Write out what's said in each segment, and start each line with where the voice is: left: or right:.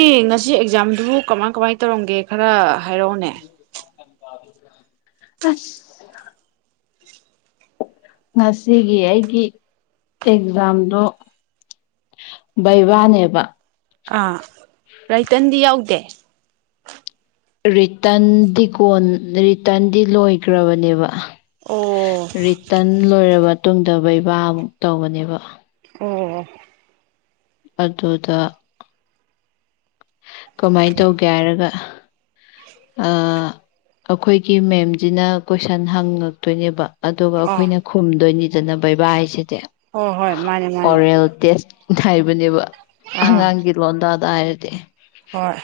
right: ꯑꯦ ꯉꯁꯤ ꯑꯦꯛꯖꯥꯝꯗꯨ ꯀꯃꯥꯏ ꯀꯃꯥꯏ ꯇꯧꯔꯝꯒꯦ ꯈꯔ ꯍꯥꯏꯔꯛꯑꯣꯅꯦ
left: ꯑꯁ ꯉꯁꯤꯒꯤ ꯑꯩꯒꯤ ꯑꯦꯛꯖꯥꯝꯗꯣ ꯕꯩꯕꯥꯅꯦꯕ
right: ꯑꯥ ꯔꯥꯏꯇꯟꯗꯤ ꯌꯥꯎꯗꯦ
left: ꯔꯤꯇꯟꯗꯤ ꯀꯣꯟ ꯔꯤꯇꯔꯟꯗꯤ ꯂꯣꯏꯈ꯭ꯔꯕꯅꯦꯕ
right: ꯑꯣ
left: ꯔꯤꯇꯔꯟ ꯂꯣꯏꯔꯔꯕ ꯇꯨꯡꯗꯕ ꯏꯕꯥꯃꯨꯛ ꯇꯧꯕꯅꯦꯕ
right: ꯑꯣ
left: ꯑꯗꯨꯗ ꯀꯃꯥꯏꯅ ꯇꯧꯒꯦ ꯍꯥꯏꯔꯒ ꯑꯩꯈꯣꯏꯒꯤ ꯃꯦꯝꯖꯤꯅ ꯀꯣꯏꯁꯟ ꯍꯪꯉꯛꯇꯣꯏꯅꯦꯕ ꯑꯗꯨꯒ
right: ꯑꯥ
left: ꯑꯩꯈꯣꯏꯅ ꯈꯨꯝꯗꯣꯏꯅꯤꯗꯅ ꯕꯩꯕꯥ ꯍꯥꯏꯁꯤꯗꯤ
right: ꯍꯣꯏ ꯍꯣꯏ ꯃꯥꯅꯦ ꯃꯥꯅꯦ
left: ꯑꯣꯔꯦꯜ ꯇꯦꯁ ꯊꯥꯏꯕꯅꯦꯕ
right: ꯑꯥ
left: ꯑꯉꯥꯡꯒꯤ ꯔꯣꯜꯗꯥꯗ ꯇꯦ
right: ꯍꯣꯏ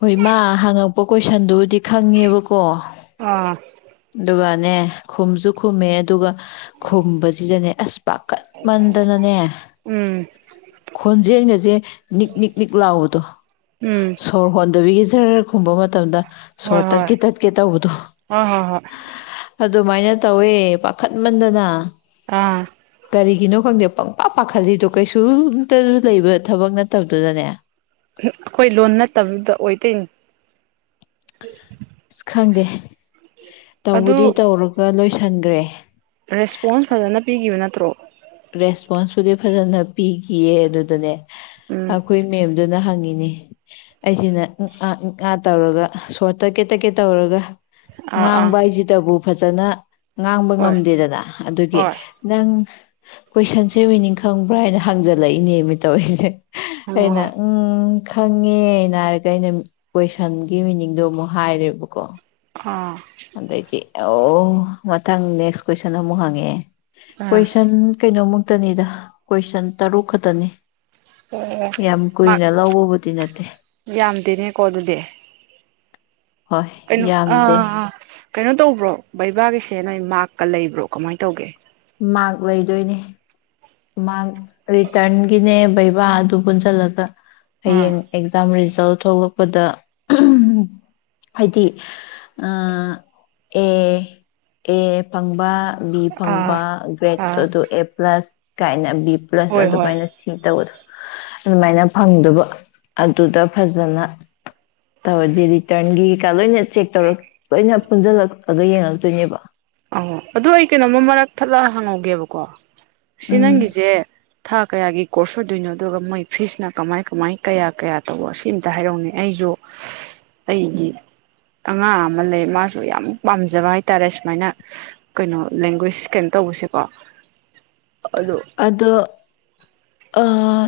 left: ꯍꯣꯏ ꯃꯥ ꯍꯉ ꯑꯣꯣ ꯀꯣꯏꯁꯟꯗꯨꯕꯨꯗꯤ ꯈꯪꯉꯦꯕꯀꯣ
right: ꯑꯥ
left: ꯑꯗꯨꯒꯅꯦ ꯈꯨꯝꯁꯨ ꯈꯨꯝꯃꯦ ꯑꯗꯨꯒ ꯈꯨꯝꯕꯁꯤꯗꯅꯦ ꯑꯁ ꯄꯥꯀꯠꯃꯟꯗꯅꯅꯦ
right: ꯎꯝ
left: ꯈꯣꯟꯖꯦꯜꯒꯁꯦ ꯅꯤꯛ ꯅꯤꯛ ꯅꯤꯛ ꯂꯥꯎꯕꯗꯣ
right: ꯎꯝ
left: ꯁꯣꯔ ꯍꯣꯟꯗꯕꯤꯒꯤ ꯁꯍꯔ ꯈꯨꯝꯕ ꯃꯇꯝꯗ ꯁꯣ
right: ꯍꯣꯏ
left: ꯇꯔ
right: ꯍꯣꯏ
left: ꯀꯦ ꯇꯠ ꯀꯦ ꯇꯧꯕꯗꯨ
right: ꯍꯣꯏ ꯍꯣꯏ ꯍꯣꯏ
left: ꯑꯗꯨꯃꯥꯏꯅ ꯇꯧꯋꯦ ꯈꯠꯃꯟꯗꯅ
right: ꯑꯥ
left: ꯀꯔꯤꯒꯤꯅꯣ ꯈꯪꯗꯦ ꯄꯪꯄꯥ ꯄꯥꯈꯠꯂꯤꯗꯣ ꯀꯩꯁꯨꯝꯇꯁꯨ ꯂꯩꯕ ꯊꯕꯛ ꯅꯠꯇꯕꯗꯨꯗꯅꯦ
right: ꯑꯩꯈꯣꯏ ꯂꯣꯟ ꯅꯠꯇꯕꯤꯗ ꯑꯣꯏꯗꯣꯏꯅꯤ
left: ꯑꯁ ꯈꯪꯗꯦ
right: ꯑꯗꯨ
left: ꯇꯧꯕꯗꯤ ꯇꯧꯔꯒ ꯂꯣꯏꯁ ꯊꯪꯈ꯭ꯔꯦ
right: ꯔꯦꯁꯄꯣꯟꯁ ꯐꯖꯅ ꯄꯤꯈꯤꯕ ꯅꯠꯇ꯭ꯔꯣ
left: ꯔꯦꯁꯄꯣꯟꯁꯕꯨꯗꯤ ꯐꯖꯅ ꯄꯤꯈꯤꯌꯦ ꯑꯗꯨꯗꯅꯦ
right: ꯎꯝ
left: ꯑꯩꯈꯣꯏ ꯃꯦꯝꯗꯨꯅ ꯍꯪꯉ ꯅꯦ ꯑꯩꯁꯤꯅ ꯑꯥ ꯉꯥ ꯇꯧꯔꯒ ꯁꯣꯔꯠ ꯇꯀꯦꯠ ꯇꯔꯀꯦꯠ ꯇꯧꯔꯒ
right: ꯑꯥ
left: ꯉꯥꯡ
right: ꯑꯥ
left: ꯏꯖꯤ ꯇꯕꯨ ꯐꯖꯅ ꯉꯥꯡꯕ
right: ꯍꯣꯏ
left: ꯉꯝꯗꯦꯗꯅ ꯑꯗꯨꯒꯤ
right: ꯍꯣꯏ
left: ꯅꯪ ꯀꯣꯏꯁꯟꯁꯦ ꯃꯤꯅꯤꯡ ꯈꯪꯕ꯭ꯔꯥ ꯍꯥꯏꯅ ꯍꯪꯖꯜꯂꯛꯏꯅꯦ ꯇꯧꯔꯤꯁꯦ
right: ꯍꯪꯉꯣ
left: ꯑꯅ
right: ꯍꯣꯏ
left: ꯎꯝ ꯈꯪꯉꯦꯅ ꯍꯥꯏꯔꯒ ꯑꯩꯅ ꯀꯣꯏꯁꯟꯒꯤ ꯃꯤꯅꯤꯡꯗꯣ ꯑꯃꯨꯛ ꯍꯥꯏꯔꯦꯕꯀꯣ
right: ꯑꯥ
left: ꯑꯗꯒꯤ ꯑꯣ ꯃꯊꯪ ꯅꯦꯛꯁ ꯀꯣꯏꯁꯟ ꯑꯃꯨꯛ ꯍꯪꯉꯛꯑꯦ
right: ꯑꯥ
left: ꯀꯣꯏꯁꯟ ꯀꯩꯅꯣꯃꯨꯛ ꯈꯛꯇꯅꯤꯗ ꯀꯣꯏꯁꯟ ꯇꯔꯨꯛ ꯈꯛꯇꯅꯤ
right: ꯑꯣ
left: ꯌꯥꯝ ꯀꯨꯏꯅ ꯂꯧꯕꯕꯨꯗꯤ ꯅꯠꯇꯦ
right: ꯍꯣꯏ ꯌꯥꯝꯗꯦꯅꯦꯀꯣ ꯑꯗꯨꯗꯤ
left: ꯍꯣꯏ
right: ꯀꯩꯅꯣ
left: ꯌꯥꯝꯗꯦ
right: ꯑꯥ ꯀꯩꯅꯣ ꯇꯧꯕ꯭ꯔꯣ ꯕꯩꯕꯥꯒꯤꯁꯦ ꯅꯣꯏ ꯃꯥꯛꯀ ꯂꯩꯕ꯭ꯔꯣ ꯀꯃꯥꯏꯅ ꯇꯧꯒꯦ
left: ꯃꯥꯥꯛ ꯂꯩꯗꯣꯏꯅꯦ ꯃꯥ ꯔꯤꯇꯔꯟꯒꯤꯅꯦ ꯕꯩꯕꯥ ꯑꯗꯨ ꯄꯨꯟꯁꯤꯜꯂꯒ
right: ꯎꯝ
left: ꯍꯌꯦꯡ ꯑꯦꯛꯖꯝꯔꯤꯁ ꯇꯧ ꯊꯣꯛꯂꯛꯄꯗ ꯍꯥꯏꯗꯤ ꯑꯦ ꯑꯦ ꯐꯪꯕ
right: ꯑꯥ
left: ꯐꯪꯕ ꯒ꯭ꯔꯦꯠ
right: ꯑꯥ
left: ꯑꯗꯨ ꯑꯦ ꯄ꯭ꯂꯁ ꯀꯥꯏꯅꯕꯤ ꯄ꯭ꯂꯁ
right: ꯍꯣꯏ ꯍꯣꯏ
left: ꯑꯗꯨꯃꯥꯏꯅ ꯁꯤ ꯇꯧ ꯑꯗꯨꯃꯥꯏꯅ ꯐꯪꯗꯕ ꯑꯗꯨꯗ ꯐꯖꯅ ꯇꯧꯋ ꯍꯥꯏꯗꯤ ꯔꯤꯇ꯭ꯔꯟꯒꯤ ꯀꯩꯀꯥ ꯂꯣꯏꯅ ꯆꯦꯛ ꯇꯧꯔ ꯂꯣꯏꯅ ꯄꯨꯟꯁꯤꯜꯂꯛꯂꯒ ꯌꯦꯡꯉꯛꯇꯣꯏꯅꯦꯕ
right: ꯑ ꯑꯗꯨ ꯑꯩ ꯀꯩꯅꯣꯃ ꯃꯔꯛ ꯊꯠꯂ ꯍꯪꯍꯧꯒꯦꯕꯀꯣ ꯁꯤ
left: ꯎꯝ
right: ꯅꯪꯒꯤꯁꯦ ꯊꯥ ꯀꯌꯥꯒꯤ ꯀꯣꯔꯁ ꯑꯣꯏꯗꯣꯏꯅꯣ ꯑꯗꯨꯒ ꯃꯣꯏ ꯐꯤꯁꯅ ꯀꯃꯥꯏ ꯀꯃꯥꯏ ꯀꯌꯥ ꯀꯌꯥ ꯇꯧꯕ ꯁꯤ ꯑꯇ ꯍꯥꯏꯔꯛꯅꯤ ꯑꯩꯁꯨ ꯑꯩꯒꯤ ꯑꯉꯥꯡ ꯑꯃ ꯂꯩ ꯃꯥꯁꯨ ꯌꯥꯝ ꯄꯥꯝꯖꯕ ꯍꯥꯏꯇꯥꯔꯦ ꯁꯨꯃꯥꯏꯅ ꯀꯩꯅꯣ ꯂꯦꯡꯒ꯭ꯋꯦꯁ ꯀꯩꯅꯣ ꯇꯧꯕꯁꯦꯀꯣ ꯑꯗꯣ
left: ꯑꯗꯣ ꯑꯥ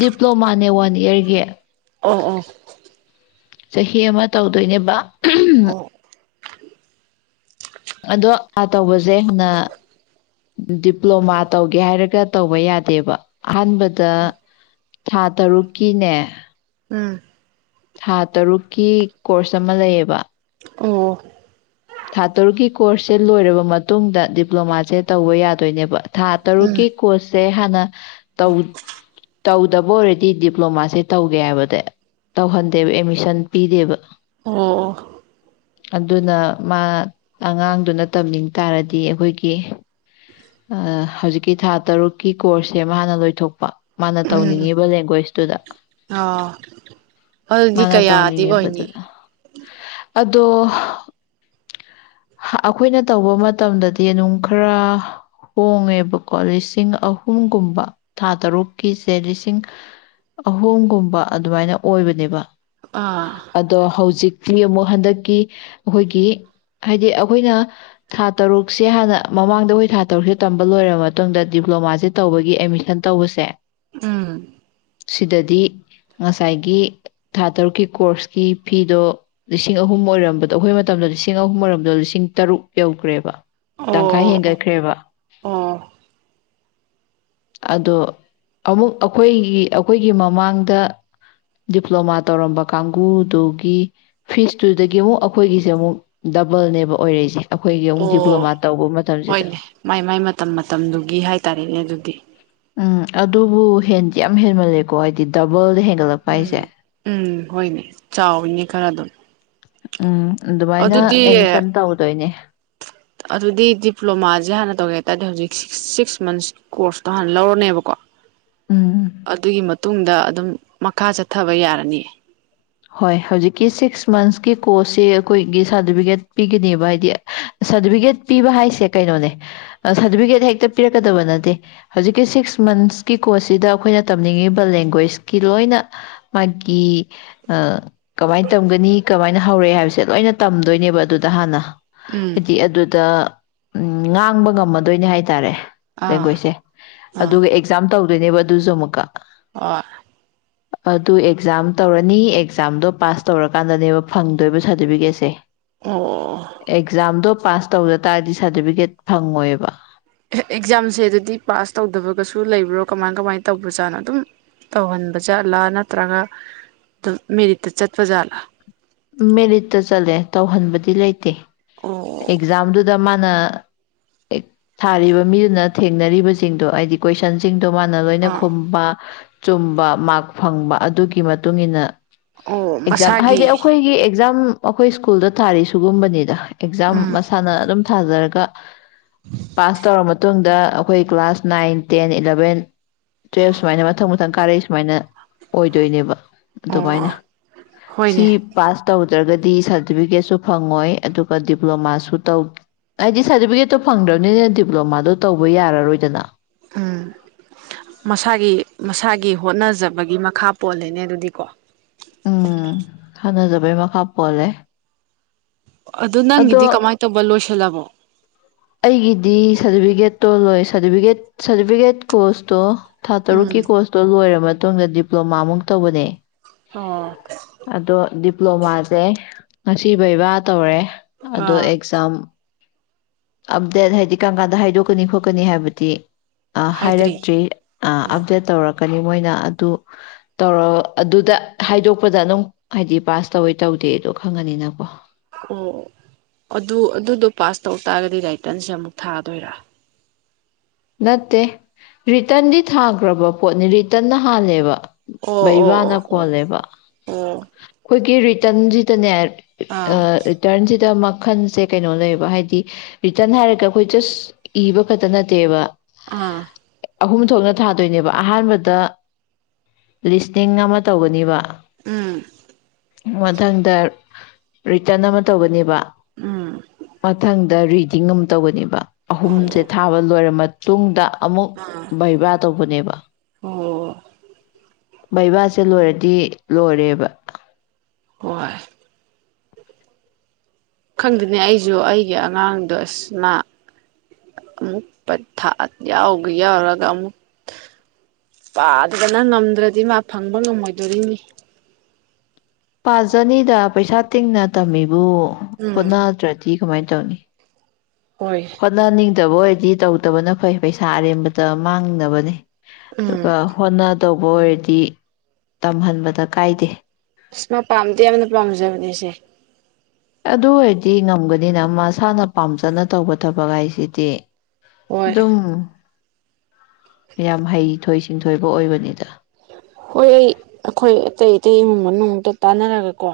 left: ꯗꯤꯄ꯭ꯂꯣꯃꯅꯦꯦ ꯋꯥꯅꯤ ꯌꯦꯔꯒꯦ
right: ꯑꯥ ꯑꯥ
left: ꯆꯍꯤ ꯑꯃ ꯇꯧꯗꯣꯏꯅꯦꯕ
right: ꯑꯣ
left: ꯑꯗꯣ ꯑ ꯇꯧꯕꯁ ꯖꯦ ꯍꯟꯅ ꯗꯤꯄ꯭ꯂꯣꯃꯥ ꯇꯧꯒꯦ ꯍꯥꯏꯔꯒ ꯇꯧꯕ ꯌꯥꯗꯦꯕ ꯑꯍꯥꯟꯕꯗ ꯗ ꯊꯥ ꯇꯔꯨꯛꯀꯤꯅꯦ
right: ꯎꯝ
left: ꯊꯥ ꯇꯔꯨꯛꯀꯤ ꯀꯣꯔꯁ ꯑꯃ ꯂꯩꯌꯦꯕ
right: ꯑꯣ
left: ꯊꯥ ꯇꯔꯨꯛꯀꯤ ꯀꯣꯔꯁꯁꯦ ꯂꯣꯏꯔꯕ ꯃꯇꯨꯡꯗ ꯗꯤꯄ꯭ꯂꯣꯃꯥꯁꯦ ꯇꯧꯕ ꯌꯥꯗꯣꯏꯅꯦꯕ ꯊꯥ ꯇꯔ
right: ꯎꯝ
left: ꯀ ꯀꯣꯏꯁꯦ ꯍꯥꯟꯅꯧ ꯇꯧꯗꯕ ꯑꯣꯏꯔꯗꯤ ꯗꯤꯄ꯭ꯂꯣꯃꯥꯁꯦ ꯇꯧꯒꯦ ꯍꯥꯏꯕꯗ ꯇꯧꯍꯟꯗꯦꯕ ꯑꯦꯗꯃꯤꯁꯟ ꯄꯤꯗꯦꯕ
right: ꯑꯣ
left: ꯑꯗꯨꯅ ꯃꯥ ꯑꯉꯥꯡꯗꯨꯅ ꯇꯝꯅꯤꯡ ꯇꯥꯔꯗꯤ ꯑꯩꯈꯣꯏꯒꯤ ꯍꯧꯖꯤꯛꯀꯤ ꯊꯥ ꯇꯔꯨꯛꯀꯤ ꯀꯣꯔꯁꯁꯦ ꯃꯥꯥꯟꯅ ꯂꯣꯏꯊꯣꯛꯄ ꯃꯥꯅ
right: ꯎꯝ
left: ꯇꯧꯅꯤꯡꯉꯤꯕ ꯂꯦꯡꯒ꯭ꯋꯦꯁꯇꯨꯗ
right: ꯑꯥ ꯑꯗꯨꯗꯤ
left: ꯃꯥꯅ
right: ꯀꯌꯥꯗꯤ ꯑꯣꯏꯅꯤ
left: ꯇꯧꯅꯤꯡꯉꯤꯕꯗꯨꯗ ꯑꯗꯨꯣ ꯑꯩꯈꯣꯏꯅ ꯇꯧꯕ ꯃꯇꯝꯗꯗꯤ ꯑꯗꯨꯝ ꯈꯔ ꯍꯣꯡꯉꯦꯕꯀꯣ ꯂꯤꯁꯤꯡ ꯑꯍꯨꯝꯒꯨꯝꯕ ꯊꯥ ꯇꯔꯨꯛꯀꯤꯁꯦ ꯂꯤꯁꯤꯡ ꯑꯍꯨꯝꯒꯨꯝꯕ ꯑꯗꯨꯃꯥꯏꯅ ꯑꯣꯏꯕꯅꯦꯕ
right: ꯑꯥ
left: ꯑꯗꯣ ꯍꯧꯖꯤꯛ ꯃꯤ ꯑꯃꯨꯛ ꯍꯟꯗꯛꯀꯤ ꯑꯩꯈꯣꯏꯒꯤ ꯀ ꯍꯥꯏꯗꯤ ꯑꯩꯈꯣꯏꯅ ꯊꯥ ꯇꯔꯨꯛꯁꯦ ꯍꯥꯟꯅ ꯃꯃꯥꯡꯗ ꯑꯩꯈꯣꯏ ꯊꯥ ꯇꯔꯨꯛꯁꯦ ꯇꯝꯕ ꯂꯣꯏꯔꯕ ꯃꯇꯨꯡꯗ ꯗꯤꯄ꯭ꯂꯣꯃꯥꯁꯦ ꯇꯧꯕꯒꯤ ꯑꯦꯗꯃꯤꯁꯟ ꯇꯧꯕꯁꯦ
right: ꯎꯝ
left: ꯁꯤꯗꯗꯤ ꯉꯁꯥꯏꯒꯤ ꯊꯥ ꯇꯔꯨꯛꯀꯤ ꯀꯣꯔꯁꯀꯤ ꯐꯤꯗꯣ ꯂꯤꯁꯤꯡ ꯑꯍꯨꯝ ꯑꯣꯏꯔꯝꯕꯗꯣ ꯑꯩꯈꯣꯏ ꯃꯇꯝꯗ ꯂꯤꯁꯤꯡ ꯑꯍꯨꯝ ꯃꯔꯔꯣꯝꯗ ꯂꯤꯁꯤꯡ ꯇꯔꯨꯛ ꯌꯧꯈ꯭ꯔꯦꯕ ꯇꯪꯈꯥꯏ
right: ꯑꯣ
left: ꯍꯦꯟꯒꯠꯈ꯭ꯔꯦꯕ
right: ꯑꯣ
left: ꯑꯗꯣ ꯑꯃꯨꯛ ꯑꯩꯈꯣꯏꯒꯤ ꯑꯩꯈꯣꯏꯒꯤ ꯃꯃꯥꯡꯗ ꯗꯤꯄ꯭ꯂꯣꯃꯥ ꯇꯧꯔꯝꯕ ꯀꯥꯡꯕꯨꯗꯨꯒꯤ ꯐꯤꯁꯇꯨꯗꯒꯤ ꯑꯃꯨꯛ ꯑꯩꯈꯣꯏꯒꯤ ꯁꯤꯦ ꯑꯃꯨꯛ ꯗꯕꯜꯅꯦꯕ ꯑꯣꯏꯔꯛꯏꯁꯦ ꯑꯩꯈꯣꯏꯒꯤ ꯑꯃꯨꯛ
right: ꯑꯣ
left: ꯗꯤꯄ꯭ꯂꯣꯃꯥ ꯇꯧꯕ ꯃꯇꯝꯁꯤꯗ
right: ꯍꯣꯏꯅꯦ ꯃꯥꯏ ꯃꯥꯏ ꯃꯇꯝ ꯃꯇꯝꯗꯨꯒꯤ ꯍꯥꯏꯇꯥꯔꯦꯅꯦ ꯑꯗꯨꯗꯤ
left: ꯎꯝ ꯑꯗꯨꯕꯨ ꯍꯦꯟꯗꯤ ꯌꯥꯝ ꯍꯦꯟꯃꯜꯂꯦꯀꯣ ꯍꯥꯏꯗꯤ ꯗꯕꯜꯗ ꯍ
right: ꯎꯝ ꯎꯝ ꯍꯣꯏꯅꯦ ꯆꯥꯎꯋꯅꯦ ꯈꯔ ꯑꯗꯨꯝ
left: ꯎꯝ ꯑꯗꯨꯃꯥꯏꯅ
right: ꯑꯗꯨꯗꯤ
left: ꯑꯦꯠꯃꯤꯁꯟ ꯇꯧꯗꯣꯏꯅꯦ
right: ꯑꯗꯨꯗꯤ ꯗꯤꯄ꯭ꯂꯣꯃꯥꯁꯦ ꯍꯥꯟꯅ ꯇꯧꯒꯦ ꯍꯥꯏ ꯇꯔꯗꯤ ꯍꯧꯖꯤꯛ ꯁꯤꯛꯁ ꯃꯟꯁꯀꯤ ꯀꯣꯔꯁꯇꯣ ꯍꯥꯟꯅ ꯂꯧꯔꯅꯦꯕꯀꯣ
left: ꯎꯝ
right: ꯑꯗꯨꯒꯤ ꯃꯇꯨꯡꯗ ꯑꯗꯨꯝ ꯃꯈꯥ ꯆꯠꯊꯕ ꯌꯥꯔꯅꯤꯌꯦ
left: ꯍꯣꯏ ꯍꯧꯖꯤꯛꯀꯤ ꯁꯤꯛꯁ ꯃꯟꯁꯀꯤ ꯀꯣꯔꯁꯁꯦ ꯑꯩꯈꯣꯏꯒꯤ ꯁꯥꯔꯇꯤꯐꯤꯀꯦꯠ ꯄꯤꯒꯅꯦꯕ ꯍꯥꯏꯗꯤ ꯁꯥꯔꯇꯤꯐꯤꯀꯦꯠ ꯄꯤꯕ ꯍꯥꯏꯁꯦ ꯀꯩꯅꯣꯅꯦ ꯁꯥꯔꯇꯤꯐꯤꯀꯦꯠ ꯍꯦꯛꯇ ꯄꯤꯔꯛꯀꯗꯕ ꯅꯠꯇꯦ ꯍꯧꯖꯤꯛꯀꯤ ꯁꯤꯛꯁ ꯃꯟꯁꯀꯤ ꯀꯣꯔꯁꯁꯤꯗ ꯑꯩꯈꯣꯏꯅ ꯇꯝꯅꯤꯡꯉꯤꯕ ꯂꯦꯡꯒ꯭ꯋꯦꯁꯀꯤ ꯂꯣꯏꯅ ꯃꯥꯒꯤ ꯑꯥ ꯀꯃꯥꯏꯅ ꯇꯝꯒꯅꯤ ꯀꯃꯥꯏꯅ ꯍꯧꯔꯛꯑꯦ ꯍꯥꯏꯕꯁꯦ ꯂꯣꯏꯅ ꯇꯝꯗꯣꯏꯅꯦꯕ ꯑꯗꯨꯗ ꯍꯥꯟꯅ
right: ꯎꯝ
left: ꯍꯥꯏꯗꯤ ꯑꯗꯨꯗ ꯎꯝ ꯉꯥꯡꯕ ꯉꯝꯃꯗꯣꯏꯅꯦ ꯍꯥꯏꯇꯥꯔꯦ
right: ꯑꯥ
left: ꯂꯦꯡꯒ꯭ꯋꯦꯖꯁꯦ
right: ꯑꯥ
left: ꯑꯗꯨꯒ ꯑꯦꯛꯖꯥꯝ ꯇꯧ ꯅꯦꯕꯨꯁꯨꯃꯨꯀꯥ
right: ꯑ
left: ꯑꯗꯨ ꯑꯦꯛꯖꯥꯝ ꯇꯧꯔꯅꯤ ꯑꯦꯛꯖꯥꯝꯗꯣ ꯄꯥꯁ ꯇꯧꯔꯀꯥꯟꯗꯅꯦꯕ ꯐꯪꯗꯣꯏꯕ ꯁꯥꯔꯇꯤꯐꯤꯀꯦꯠꯁꯦ
right: ꯑꯣ
left: ꯑꯦꯒꯖꯝꯗ ꯄꯥꯁ ꯇꯧꯗ ꯇꯥꯔꯗꯤ ꯁꯥꯔꯇꯤꯐꯤꯀꯦꯠ ꯐꯪꯉꯣꯏꯕ
right: ꯑꯦꯛꯖꯥꯝꯁꯦ ꯑꯗꯨꯗꯤ ꯄꯥꯁ ꯇꯧꯗꯕꯒꯁꯨ ꯂꯩꯕ꯭ꯔꯣ ꯀꯃꯥꯏ ꯀꯃꯥꯏꯅ ꯇꯧꯕ꯭ꯔꯖꯥꯠꯅꯣ ꯑꯗꯨꯝ ꯇꯧꯍꯟꯕ ꯖꯥꯠꯂꯥ ꯅꯠꯇ꯭ꯔꯒ ꯑꯗꯨ ꯃꯦꯔꯤꯠꯇ ꯆꯠꯄ ꯖꯥꯠꯂꯥ
left: ꯃꯦꯔꯤꯠꯇ ꯆꯠꯂꯦ ꯇꯧꯍꯟꯕꯗꯤ ꯂꯩꯇꯦ
right: ꯑꯣ
left: ꯑꯦꯛꯖꯝꯗꯨꯗꯃ ꯁꯥꯔꯤꯕ ꯃꯤꯗꯨꯅ ꯊꯦꯡꯅꯔꯤꯕꯁꯤꯡꯗꯣ ꯍꯥꯏꯗꯤ ꯀꯣꯏꯁꯟꯁꯤꯡ ꯑꯗꯨ ꯃꯥꯅ ꯂꯣꯏꯅ
right: ꯑꯥ
left: ꯈꯨꯝꯕ ꯆꯨꯝꯕ ꯃꯥꯛ ꯐꯪꯕ ꯑꯗꯨꯒꯤ ꯃꯇꯨꯡ ꯏꯟꯅ
right: ꯑꯣ
left: ꯑꯦꯛꯖꯥꯝ
right: ꯃꯁꯥꯒꯤ
left: ꯍꯥꯏꯗꯤ ꯑꯩꯈꯣꯏꯒꯤ ꯑꯦꯛꯖꯥꯝ ꯑꯩꯈꯣꯏ ꯁ꯭ꯀꯨꯜꯗ ꯊꯥꯔꯤ ꯁꯤꯨꯒꯨꯝꯕꯅꯤꯗ ꯑꯦꯛꯖꯥꯝ
right: ꯎꯝ
left: ꯃꯁꯥꯟꯅ ꯑꯗꯨꯝ ꯊꯥꯖꯔꯒ ꯄꯥꯁ ꯇꯧꯔꯕ ꯃꯇꯨꯡ ꯗ ꯑꯩꯈꯣꯏ class nine ten eleven twelve ꯁꯨꯃꯥꯏꯅ ꯃꯊꯧ ꯃꯊ ꯁꯪ ꯀꯥꯔꯦ ꯁꯨꯃꯥꯏꯅ ꯑꯣꯏꯗꯣꯏꯅꯦꯕ
right: ꯑꯣ
left: ꯑꯗꯨꯃꯥꯏꯅ
right: ꯑꯣ
left: ꯁꯤ
right: ꯍꯣꯏꯅꯦ
left: ꯇꯧꯗ꯭ꯔꯒꯗꯤ ꯁꯥꯔꯇꯤꯐꯤꯀꯦꯠꯁꯨ ꯐꯪꯉꯣꯏ ꯑꯗꯨꯒ ꯗꯤꯄ꯭ꯂꯣꯃꯥꯁꯨ ꯇꯧ ꯍꯥꯏꯗꯤ ꯁꯥꯔꯇꯤꯐꯤꯀꯦꯠꯇꯣ ꯐꯪꯗ꯭ꯔꯕꯅꯤꯅ ꯗꯤꯄ꯭ꯂꯣꯃꯥꯗꯣ ꯇꯧꯕ ꯌꯥꯔꯔꯣꯏꯗꯅ
right: ꯎꯝ ꯃꯁꯥꯒꯤ ꯃꯁꯥꯒꯤ ꯍꯣꯠꯅꯖꯕꯒꯤ ꯃꯈꯥ ꯄꯣꯜꯂꯤꯅꯦ ꯑꯗꯨꯗꯤꯀꯣ
left: ꯎꯝ ꯍꯅꯖꯕ ꯃꯈꯥ ꯄꯣꯂꯦ
right: ꯑꯗꯨ ꯅꯪꯒꯤꯗꯤ ꯀꯃꯥꯏꯅ ꯇꯧꯕ ꯂꯣꯏꯁꯤꯜꯂꯕꯣ
left: ꯑꯩꯒꯤꯗꯤ ꯁꯥꯔꯇꯤꯐꯤꯀꯦꯠꯇꯣ ꯂꯣꯏꯦ ꯁꯥꯔꯇꯤꯐꯤꯀꯦꯠ ꯀꯣꯔꯁꯇꯣ ꯊꯥ
right: ꯎꯝ
left: ꯇꯔꯨꯛꯀꯤ ꯀꯣꯔꯁꯇꯣ ꯂꯣꯏꯔꯕ ꯃꯇꯨꯡꯗ ꯗꯤꯄ꯭ꯂꯣꯃꯥꯃꯨꯛ ꯇꯧꯕꯅꯦ
right: ꯑꯣ
left: ꯑꯗꯣ ꯗꯤꯄ꯭ꯂꯣꯃꯥꯁꯦ ꯉꯁꯤꯕꯩꯕꯥ ꯇꯧꯔꯦ ꯑꯗꯣ
right: ꯑꯥ
left: ꯑꯦꯛꯖꯝ ꯑꯞꯗꯦꯠ ꯍꯥꯏꯗꯤ ꯀꯔꯝ ꯀꯥꯟꯗ ꯍꯥꯏꯗꯣꯛꯀꯅꯤ ꯈꯣꯠꯀꯅꯤ ꯍꯥꯏꯕꯗꯤ
right: ꯍꯥꯏꯗ꯭ꯔꯤ
left: ꯍꯥꯏꯔꯛꯇ꯭ꯔꯤ
right: ꯑꯥ
left: ꯑꯞꯗꯦꯠ ꯇꯧꯔꯛ ꯂꯀꯅꯤ ꯃꯣꯏꯅ ꯑꯗꯨ ꯇꯧꯔ ꯑꯗꯨꯗ ꯍꯥꯏꯗꯣꯛꯄꯗ ꯑꯗꯨꯝ ꯍꯥꯏꯗꯤ ꯄꯥꯁ ꯇꯧꯋꯦ ꯇꯧꯗꯦꯗꯣ ꯈꯪꯉꯅꯤꯅꯀꯣ
right: ꯑꯣ ꯑꯗꯨ ꯑꯗꯨꯗꯣ ꯄꯥꯁ ꯇꯧ ꯇꯥꯔꯒꯗꯤ ꯔꯥꯏꯇꯔꯟꯁꯦ ꯑꯃꯨꯛ ꯊꯥꯗꯣꯏꯔꯥ
left: ꯅꯠꯇꯦ ꯔꯤꯇꯟꯗꯤ ꯊꯥꯈ꯭ꯔꯕ ꯄꯣꯠꯅꯤ ꯔꯤꯇꯟꯅ ꯍꯥꯜꯂꯦꯕ
right: ꯑꯣ ꯑꯣ ꯑꯣ
left: ꯕꯩꯕꯥꯅ
right: ꯑꯣ
left: ꯀꯣꯜꯂꯦꯕ
right: ꯑꯣ
left: ꯑꯩꯈꯣꯏꯒꯤ ꯇꯟꯖ ꯇꯅ ꯍꯥꯏ
right: ꯑꯥ
left: ꯑ ꯔꯤꯇꯔꯟꯁꯤꯗ ꯃꯈꯟꯁꯦ ꯀꯩꯅꯣ ꯂꯩꯕ ꯍꯥꯏꯗꯤ ꯔꯤꯇꯟ ꯍꯥꯏꯔꯒ ꯑꯩꯈꯣꯏ ꯁ ꯏꯕ ꯈ ꯗꯦꯕꯥ
right: ꯑꯥ
left: ꯑꯍꯨꯝ ꯊꯣꯛꯅ ꯊꯥꯗꯣꯏꯅꯦꯕ ꯑꯍꯥꯟꯕꯗ ꯂꯤꯁꯅꯤꯡ ꯑꯃ ꯇꯧꯒꯅꯦꯕ
right: ꯎꯝ
left: ꯃꯊꯪꯗ ꯔꯤꯇꯟ ꯑꯃ ꯇꯧꯒꯅꯦꯕ
right: ꯎꯝ
left: ꯃꯊꯪꯗꯔꯤ ꯇꯤꯡ ꯑꯃ ꯇꯧꯕꯅꯦꯕ ꯑꯍꯨꯝꯁꯦ
right: ꯑꯣ
left: ꯊꯥꯕ ꯂꯣꯏꯔ ꯃꯇꯨꯡꯗ ꯑꯃꯨꯛ
right: ꯑꯥ
left: ꯕꯩꯕꯥ ꯇꯧꯕꯅꯦꯕ
right: ꯑꯣ
left: ꯕꯩꯕꯥꯁꯦ ꯂꯣꯏꯔꯗꯤ ꯂꯣꯏꯔꯦꯕ
right: ꯍꯣꯏ ꯈꯪꯗꯦꯅꯦ ꯑꯩꯁꯨ ꯑꯩꯒꯤ ꯑꯉꯥꯡꯗꯣ ꯑꯁ ꯃꯥ ꯑꯃꯨꯛ ꯄꯊꯥ ꯌꯥꯎꯕ ꯌꯥꯎꯔꯒ ꯑꯃꯨꯛ ꯄꯥꯗꯗꯅ ꯉꯝꯗ꯭ꯔꯗꯤ ꯃꯥ ꯐꯪꯕ ꯉꯝꯃꯣꯏꯗꯣꯔꯤꯅꯤ
left: ꯄꯥꯖꯅꯤꯗ ꯄꯩꯁꯥ ꯇꯤꯡꯅ ꯇꯝꯃꯤ ꯕꯨ
right: ꯎꯝ
left: ꯍꯣꯠꯅꯗ꯭ꯔꯗꯤ ꯀꯃꯥꯏꯅ ꯇꯧꯅꯤ
right: ꯍꯣꯏ
left: ꯍꯣꯠꯅꯅꯤꯡ ꯐꯇꯕ ꯑꯣꯏꯔꯗꯤ ꯇꯧꯗꯕꯅ ꯐꯩ ꯄꯩꯁꯥ ꯑꯔꯦꯝꯕꯗ ꯃꯥꯡꯅꯕꯅꯤ
right: ꯎꯝ
left: ꯑꯗꯨꯒ ꯍꯣꯠꯅ ꯇꯧꯕ ꯑꯣꯏꯔꯗꯤ ꯇꯝꯍꯟꯕꯗ ꯀꯥꯏꯗꯦ
right: ꯑꯁ ꯃꯥ ꯄꯥꯝꯗꯤ ꯌꯥꯝꯅ ꯄꯥꯝꯖꯕꯅꯤꯁꯦ
left: ꯑꯗꯨ ꯑꯣꯏꯔꯗꯤ ꯉꯝꯒꯅꯤꯅ ꯃꯁꯥꯅ ꯄꯥꯝꯖꯅ ꯇꯧꯕ ꯊꯕꯛ ꯍꯥꯏꯁꯤꯗꯤ
right: ꯍꯣꯏ
left: ꯑꯗꯨꯝ ꯌꯥꯝ ꯍꯩꯊꯣꯏ ꯁꯤꯡꯊꯣꯏꯕ ꯑꯣꯏꯕꯅꯤꯗ
right: ꯍꯣꯏ ꯑꯩ ꯑꯩꯈꯣꯏ ꯑꯇꯩ ꯑꯇꯩ ꯏꯃꯨꯡ ꯃꯅꯨꯡ ꯑꯝꯇ ꯇꯥꯟꯅꯔꯒꯀꯣ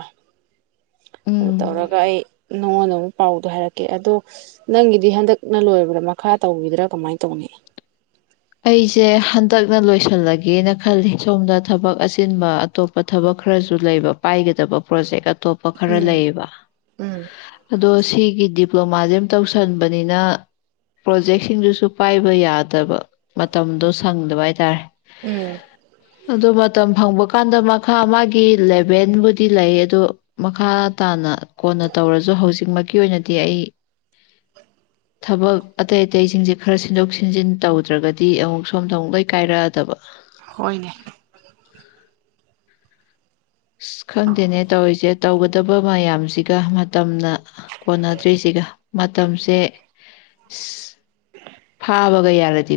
right: ꯑꯗꯨ
left: ꯎꯝ
right: ꯇꯧꯔꯒ ꯑꯩ ꯅꯉꯣꯟꯗ ꯑꯃꯨꯛ ꯄꯥꯎꯗꯣ ꯍꯥꯏꯔꯛꯀꯦ ꯑꯗꯣ ꯅꯪꯒꯤꯗꯤ ꯍꯟꯗꯛꯅ ꯂꯣꯏꯔꯕ꯭ꯔꯥ ꯃꯈꯥ ꯇꯧꯒꯤꯗ꯭ꯔꯥ ꯀꯃꯥꯏꯅ ꯇꯧꯅꯤ
left: ꯑꯩꯁꯦ ꯍꯟꯗꯛꯅ ꯂꯣꯏꯁꯤꯜꯂꯒꯦꯅ ꯈꯜꯂꯤ ꯁꯣꯝꯗ ꯊꯕꯛ ꯑꯆꯤꯟꯕ ꯑꯇꯣꯞꯄ ꯊꯕꯛ ꯈꯔꯁꯨ ꯂꯩꯕ ꯄꯥꯏꯒꯗꯕ ꯄ꯭ꯔꯣꯖꯦꯛ ꯑꯇꯣꯞꯄ ꯈꯔ
right: ꯎꯝ
left: ꯂꯩꯌꯦꯕ
right: ꯎꯝ
left: ꯑꯗꯣ ꯁꯤꯒꯤꯗꯤ ꯗꯤꯄ꯭ꯂꯣꯃꯥꯁꯦ ꯑꯃ ꯇꯧꯁꯟꯕꯅꯤꯅ ꯄ꯭ꯔꯣꯖꯦꯛꯁꯤꯡꯗꯨꯁꯨ ꯄꯥꯏꯕ ꯌꯥꯗꯕ ꯃꯇꯝꯗꯣ ꯁꯪꯗꯕ ꯍꯥꯏꯇꯥꯔꯦ
right: ꯎꯝ
left: ꯑꯗꯣ ꯃꯇꯝ ꯐꯪꯕ ꯀꯥꯟꯗ ꯃꯈꯥ ꯃꯥꯒꯤ ꯂꯦꯚꯦꯟꯕꯨꯗꯤ ꯂꯩ ꯑꯗꯨꯣ ꯃꯈꯥ ꯇꯥꯅ ꯀꯣꯟꯅ ꯇꯧꯔꯁꯨ ꯍꯧꯖꯤꯛꯃꯛꯀꯤ ꯑꯣꯏꯅꯗꯤ ꯑꯩ ꯊꯕꯛ ꯑꯇꯩ ꯑꯇꯩꯁꯤꯡꯁꯦ ꯈꯔ ꯁꯤꯟꯗꯣꯛ ꯁꯤꯟꯖꯤꯟ ꯇꯧꯗ꯭ꯔꯒ ꯗꯤ ꯑꯃꯨꯛ ꯁꯣꯝꯗ ꯑꯃꯨꯛ ꯂꯣꯏ ꯀꯥꯏꯔꯛꯑꯗꯕ
right: ꯍꯣꯏꯅꯦ
left: [inaudible] ꯑꯁ ꯈꯪꯗꯦꯅꯦ ꯇꯧꯔꯤꯁꯦ ꯇꯧꯒꯗꯕ ꯃꯌꯥꯝꯁꯤꯒ ꯃꯇꯝꯅ ꯀꯣꯟꯅꯗ꯭ꯔꯤꯁꯤꯒ ꯃꯇꯝꯁꯦ ꯐꯥꯕꯒ ꯌꯥꯔꯗꯤ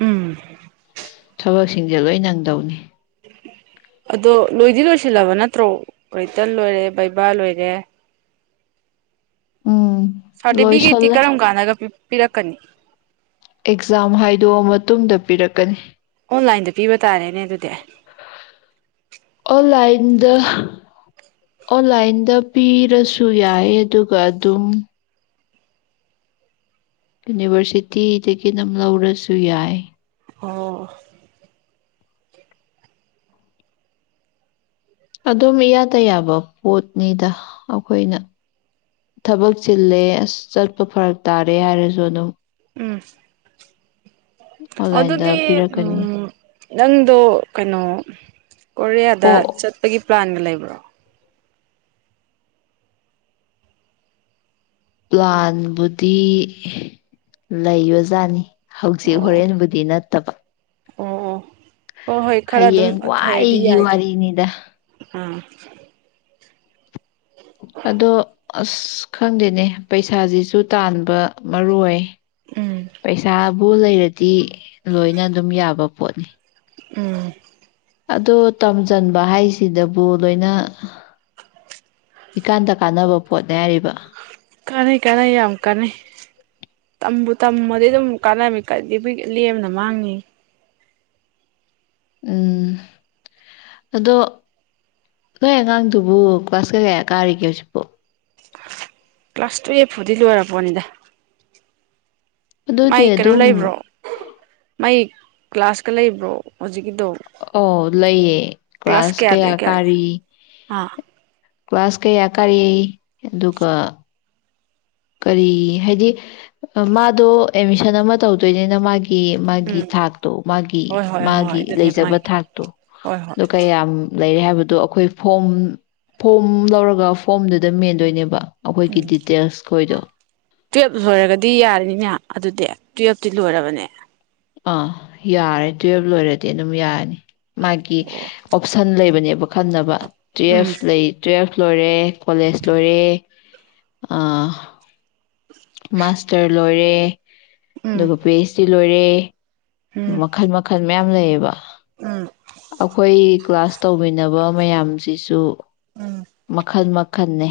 right: ꯎꯝ
left: ꯊꯕꯛꯁꯤꯡꯁꯦ ꯂꯣꯏꯅꯪꯗꯧꯅꯤ
right: ꯑꯗꯣ ꯂꯣꯏꯗꯤ ꯂꯣꯏꯁꯤꯜꯂꯕ ꯅꯠꯇ꯭ꯔꯣ ꯔꯤꯇꯟ ꯂꯣꯏꯔꯦ ꯕꯩꯕꯥ ꯂꯣꯏꯔꯦ
left: ꯎꯝ
right: ꯁꯥꯔꯇꯤ ꯐꯤꯀꯦꯠꯇ
left: ꯂꯣꯏꯁꯜꯂꯦ
right: ꯀꯔꯝ ꯀꯥꯟꯗꯒꯄꯤ ꯄꯤꯔꯛꯀꯅꯤ
left: ꯑꯦꯛꯖꯥꯝ ꯍꯥꯏꯗꯣꯛꯑ ꯃꯇꯨꯡꯗ ꯄꯤꯔꯛꯀꯅꯤ
right: ꯑꯣꯟꯂꯥꯏꯟꯗ ꯄꯤꯕ ꯇꯥꯔꯦꯅꯦ ꯑꯗꯨꯗꯤ ꯑꯦ
left: ꯑꯣꯟꯂꯥꯏꯟꯗ ꯑꯣꯟꯂꯥꯏꯟꯗ ꯄꯤꯔꯁꯨ ꯌꯥꯏ ꯑꯗꯨꯒ ꯑꯗꯨꯝ ꯌꯨꯅꯤꯚꯔꯁꯤꯇꯤꯗꯒꯤ ꯑꯗꯨꯝ ꯂꯧꯔꯁꯨ ꯌꯥꯏ
right: ꯑꯣ
left: ꯑꯗꯨꯝ ꯌꯥꯌꯥꯗ ꯌꯥꯕ ꯄꯣꯠꯅꯤꯗ ꯑꯩꯈꯣꯏꯅ ꯊꯕꯛ ꯆꯤꯜꯂꯦ ꯆꯠꯄ ꯐꯔꯛ ꯇꯥꯔꯦ ꯍꯥꯏꯔꯁꯨ ꯑꯗꯨꯝ
right: ꯎꯝ
left: ꯑꯣꯟꯂꯥꯏꯟꯗ
right: ꯑꯗꯨꯗꯤ
left: ꯄꯤꯔꯛꯀꯅꯤ
right: ꯎꯝ ꯅꯪꯗꯣ ꯀꯩꯅꯣ ꯀꯣꯔꯤꯌꯥꯗ
left: ꯑꯣ
right: ꯆꯠꯄꯒꯤ ꯄ꯭ꯂꯥꯟ ꯂꯩꯕ꯭ꯔꯣ
left: ꯄ꯭ꯂꯥꯟꯕꯨꯗꯤ ꯂꯩꯕꯖꯥꯠꯅꯤ ꯍꯧꯖꯤꯛ
right: ꯑꯣ
left: ꯍꯣꯔꯦꯟꯕꯨꯗꯤ ꯅꯠꯇꯦ ꯇꯕ
right: ꯑꯣ ꯑꯣ ꯍꯣꯏ ꯍꯣꯏ ꯈꯔ ꯑꯗꯨꯝ
left: ꯍꯌꯦꯡ
right: ꯍꯩꯔꯗꯤ
left: ꯋꯥꯏꯒꯤ
right: ꯌꯥꯏꯗ
left: ꯋꯥꯔꯤꯅꯤꯗ
right: ꯑꯥ
left: ꯑꯗꯣ ꯑꯁ ꯈꯪꯗꯦꯅꯦ ꯄꯩꯁꯥꯁꯤꯁꯨ ꯇꯥꯟꯕ ꯃꯔꯨ ꯑꯣꯏ
right: ꯎꯝ
left: ꯄꯩꯁꯥ ꯕꯨ ꯂꯩꯔꯗꯤ ꯂꯣꯏꯅ ꯑꯗꯨꯝ ꯌꯥꯕ ꯄꯣꯠꯅꯤ
right: ꯎꯝ
left: ꯑꯗꯣ ꯇꯝꯁꯤꯟꯕ ꯍꯥꯏꯁꯤꯗꯕꯨ ꯂꯣꯏꯅ ꯏꯀꯥꯟꯗ ꯀꯥꯟꯅꯕ ꯄꯣꯠꯅꯦ ꯍꯥꯏꯔꯤꯕ
right: ꯀꯥꯟꯅꯩ ꯀꯥꯟꯅꯩ ꯌꯥꯝ ꯀꯥꯟꯅꯩ ꯇꯝꯕꯨ ꯇꯝꯃꯗꯤ ꯑꯗꯨꯝ ꯀꯥꯟꯅ ꯂꯦꯝꯅ ꯃꯥꯡꯉꯤ
left: ꯎꯝ ꯑꯗꯣ ꯅꯣꯏ ꯑꯉꯥꯡꯗꯨꯕꯨ ꯀ꯭ꯂꯥꯁ ꯀꯩ ꯀꯌꯥ ꯀꯥꯔꯤꯒꯦ ꯍꯧꯖꯤꯛꯄꯥꯎ
right: ꯀ꯭ꯂꯥꯁ ꯇꯨꯋꯦꯐꯄꯨꯗꯤ ꯂꯣꯏꯔꯥ ꯄꯣꯠꯅꯤꯗ ꯃꯥꯏ
left: ꯑꯗꯨꯗꯤ
right: ꯀꯩꯅꯣ
left: ꯑꯗꯨꯝ
right: ꯂꯩꯕ꯭ꯔꯣ ꯃꯥꯏ ꯀ꯭ꯂꯥꯁꯀ ꯂꯩꯕ꯭ꯔꯣ ꯍꯧꯖꯤꯛ
left: ꯑꯣ ꯂꯩꯌꯦ ꯀ꯭ꯂꯥꯁ ꯀꯌꯥ ꯀꯥꯔꯤ
right: ꯑꯥ
left: ꯀ꯭ꯂꯥꯁ ꯀꯌꯥ ꯀꯥꯔꯤ ꯑꯗꯨꯒ ꯀꯔꯤ ꯍꯥꯏꯗꯤ ꯃꯥꯗꯣ ꯑꯦꯠꯃꯤꯁꯟ ꯑꯃ ꯇꯧꯗꯣꯏꯅꯤꯅ ꯃꯥꯒꯤ ꯒꯤ ꯃꯥꯒꯤ
right: ꯎꯝ
left: ꯊꯥꯛꯇꯣ ꯃꯥꯒꯤ
right: ꯍꯣꯏ ꯍꯣꯏ
left: ꯃꯥꯒꯤ
right: ꯍꯣꯏ ꯑꯗꯨꯅꯦ
left: ꯂꯩꯖꯕ
right: ꯃꯥꯒꯤ
left: ꯊꯥꯛꯇꯣ
right: ꯍꯣꯏ ꯍꯣꯏ
left: ꯑꯗꯨ ꯀꯌꯥꯝ ꯂꯩꯔꯦ ꯍꯥꯏꯕꯗꯣ ꯑꯩꯈꯣꯏ ꯐꯣꯝ ꯐꯣꯝ ꯂꯧꯔꯒ ꯐꯣꯝꯗꯨꯗ ꯃꯦꯟꯗꯣꯏꯅꯦꯕ ꯑꯩꯈꯣꯏꯒꯤ
right: ꯎꯝ
left: ꯗꯤꯇꯦꯜꯁ ꯑꯣꯏꯗꯣꯛ
right: ꯇꯨꯌꯦꯜꯞ ꯂꯣꯏꯔꯒꯗꯤ ꯌꯥꯔꯅꯤꯅꯦ ꯑꯗꯨꯗꯤ ꯇꯨꯌꯦꯜꯐꯇꯤ ꯂꯣꯏꯔꯕꯅꯦ
left: ꯑꯥ ꯌꯥꯔꯦ ꯇꯨꯌꯦꯜꯕ ꯂꯣꯏꯔꯗꯤ ꯑꯗꯨꯝ ꯌꯥꯔꯅꯤ ꯃꯥꯒꯤ
right: ꯑꯣ
left: ꯑꯣꯞꯁꯟ ꯂꯩꯕꯅꯦꯕ ꯈꯟꯅꯕ
right: ꯎꯝ
left: ꯇꯨꯌꯦꯐ ꯂꯩ ꯇꯨꯌꯦꯐ꯫ ꯂꯣꯏꯔꯦ ꯀꯣꯂꯦꯖ ꯂꯣꯏꯔꯦ꯫ ꯃꯥꯥꯁꯇꯔ ꯂꯣꯏ ꯔꯦ꯫
right: ꯎꯝ
left: ꯑꯗꯨꯒ ꯄꯤꯍꯩꯁ ꯂꯣꯏꯔꯦ꯫
right: ꯎꯝ
left: ꯃꯈꯜ ꯃꯈꯜ꯫ ꯃꯌꯥꯝ ꯂꯩꯌꯦꯕ꯫
right: ꯎꯝ
left: ꯑꯩꯈꯣꯏ ꯀ꯭ꯂꯥꯁ꯫ ꯇꯧꯃꯤꯟꯅꯕ ꯃꯌꯥꯝꯁꯤꯁꯨ꯫
right: ꯎꯝ
left: ꯃꯈꯜ ꯃ ꯈꯟꯅꯦ꯫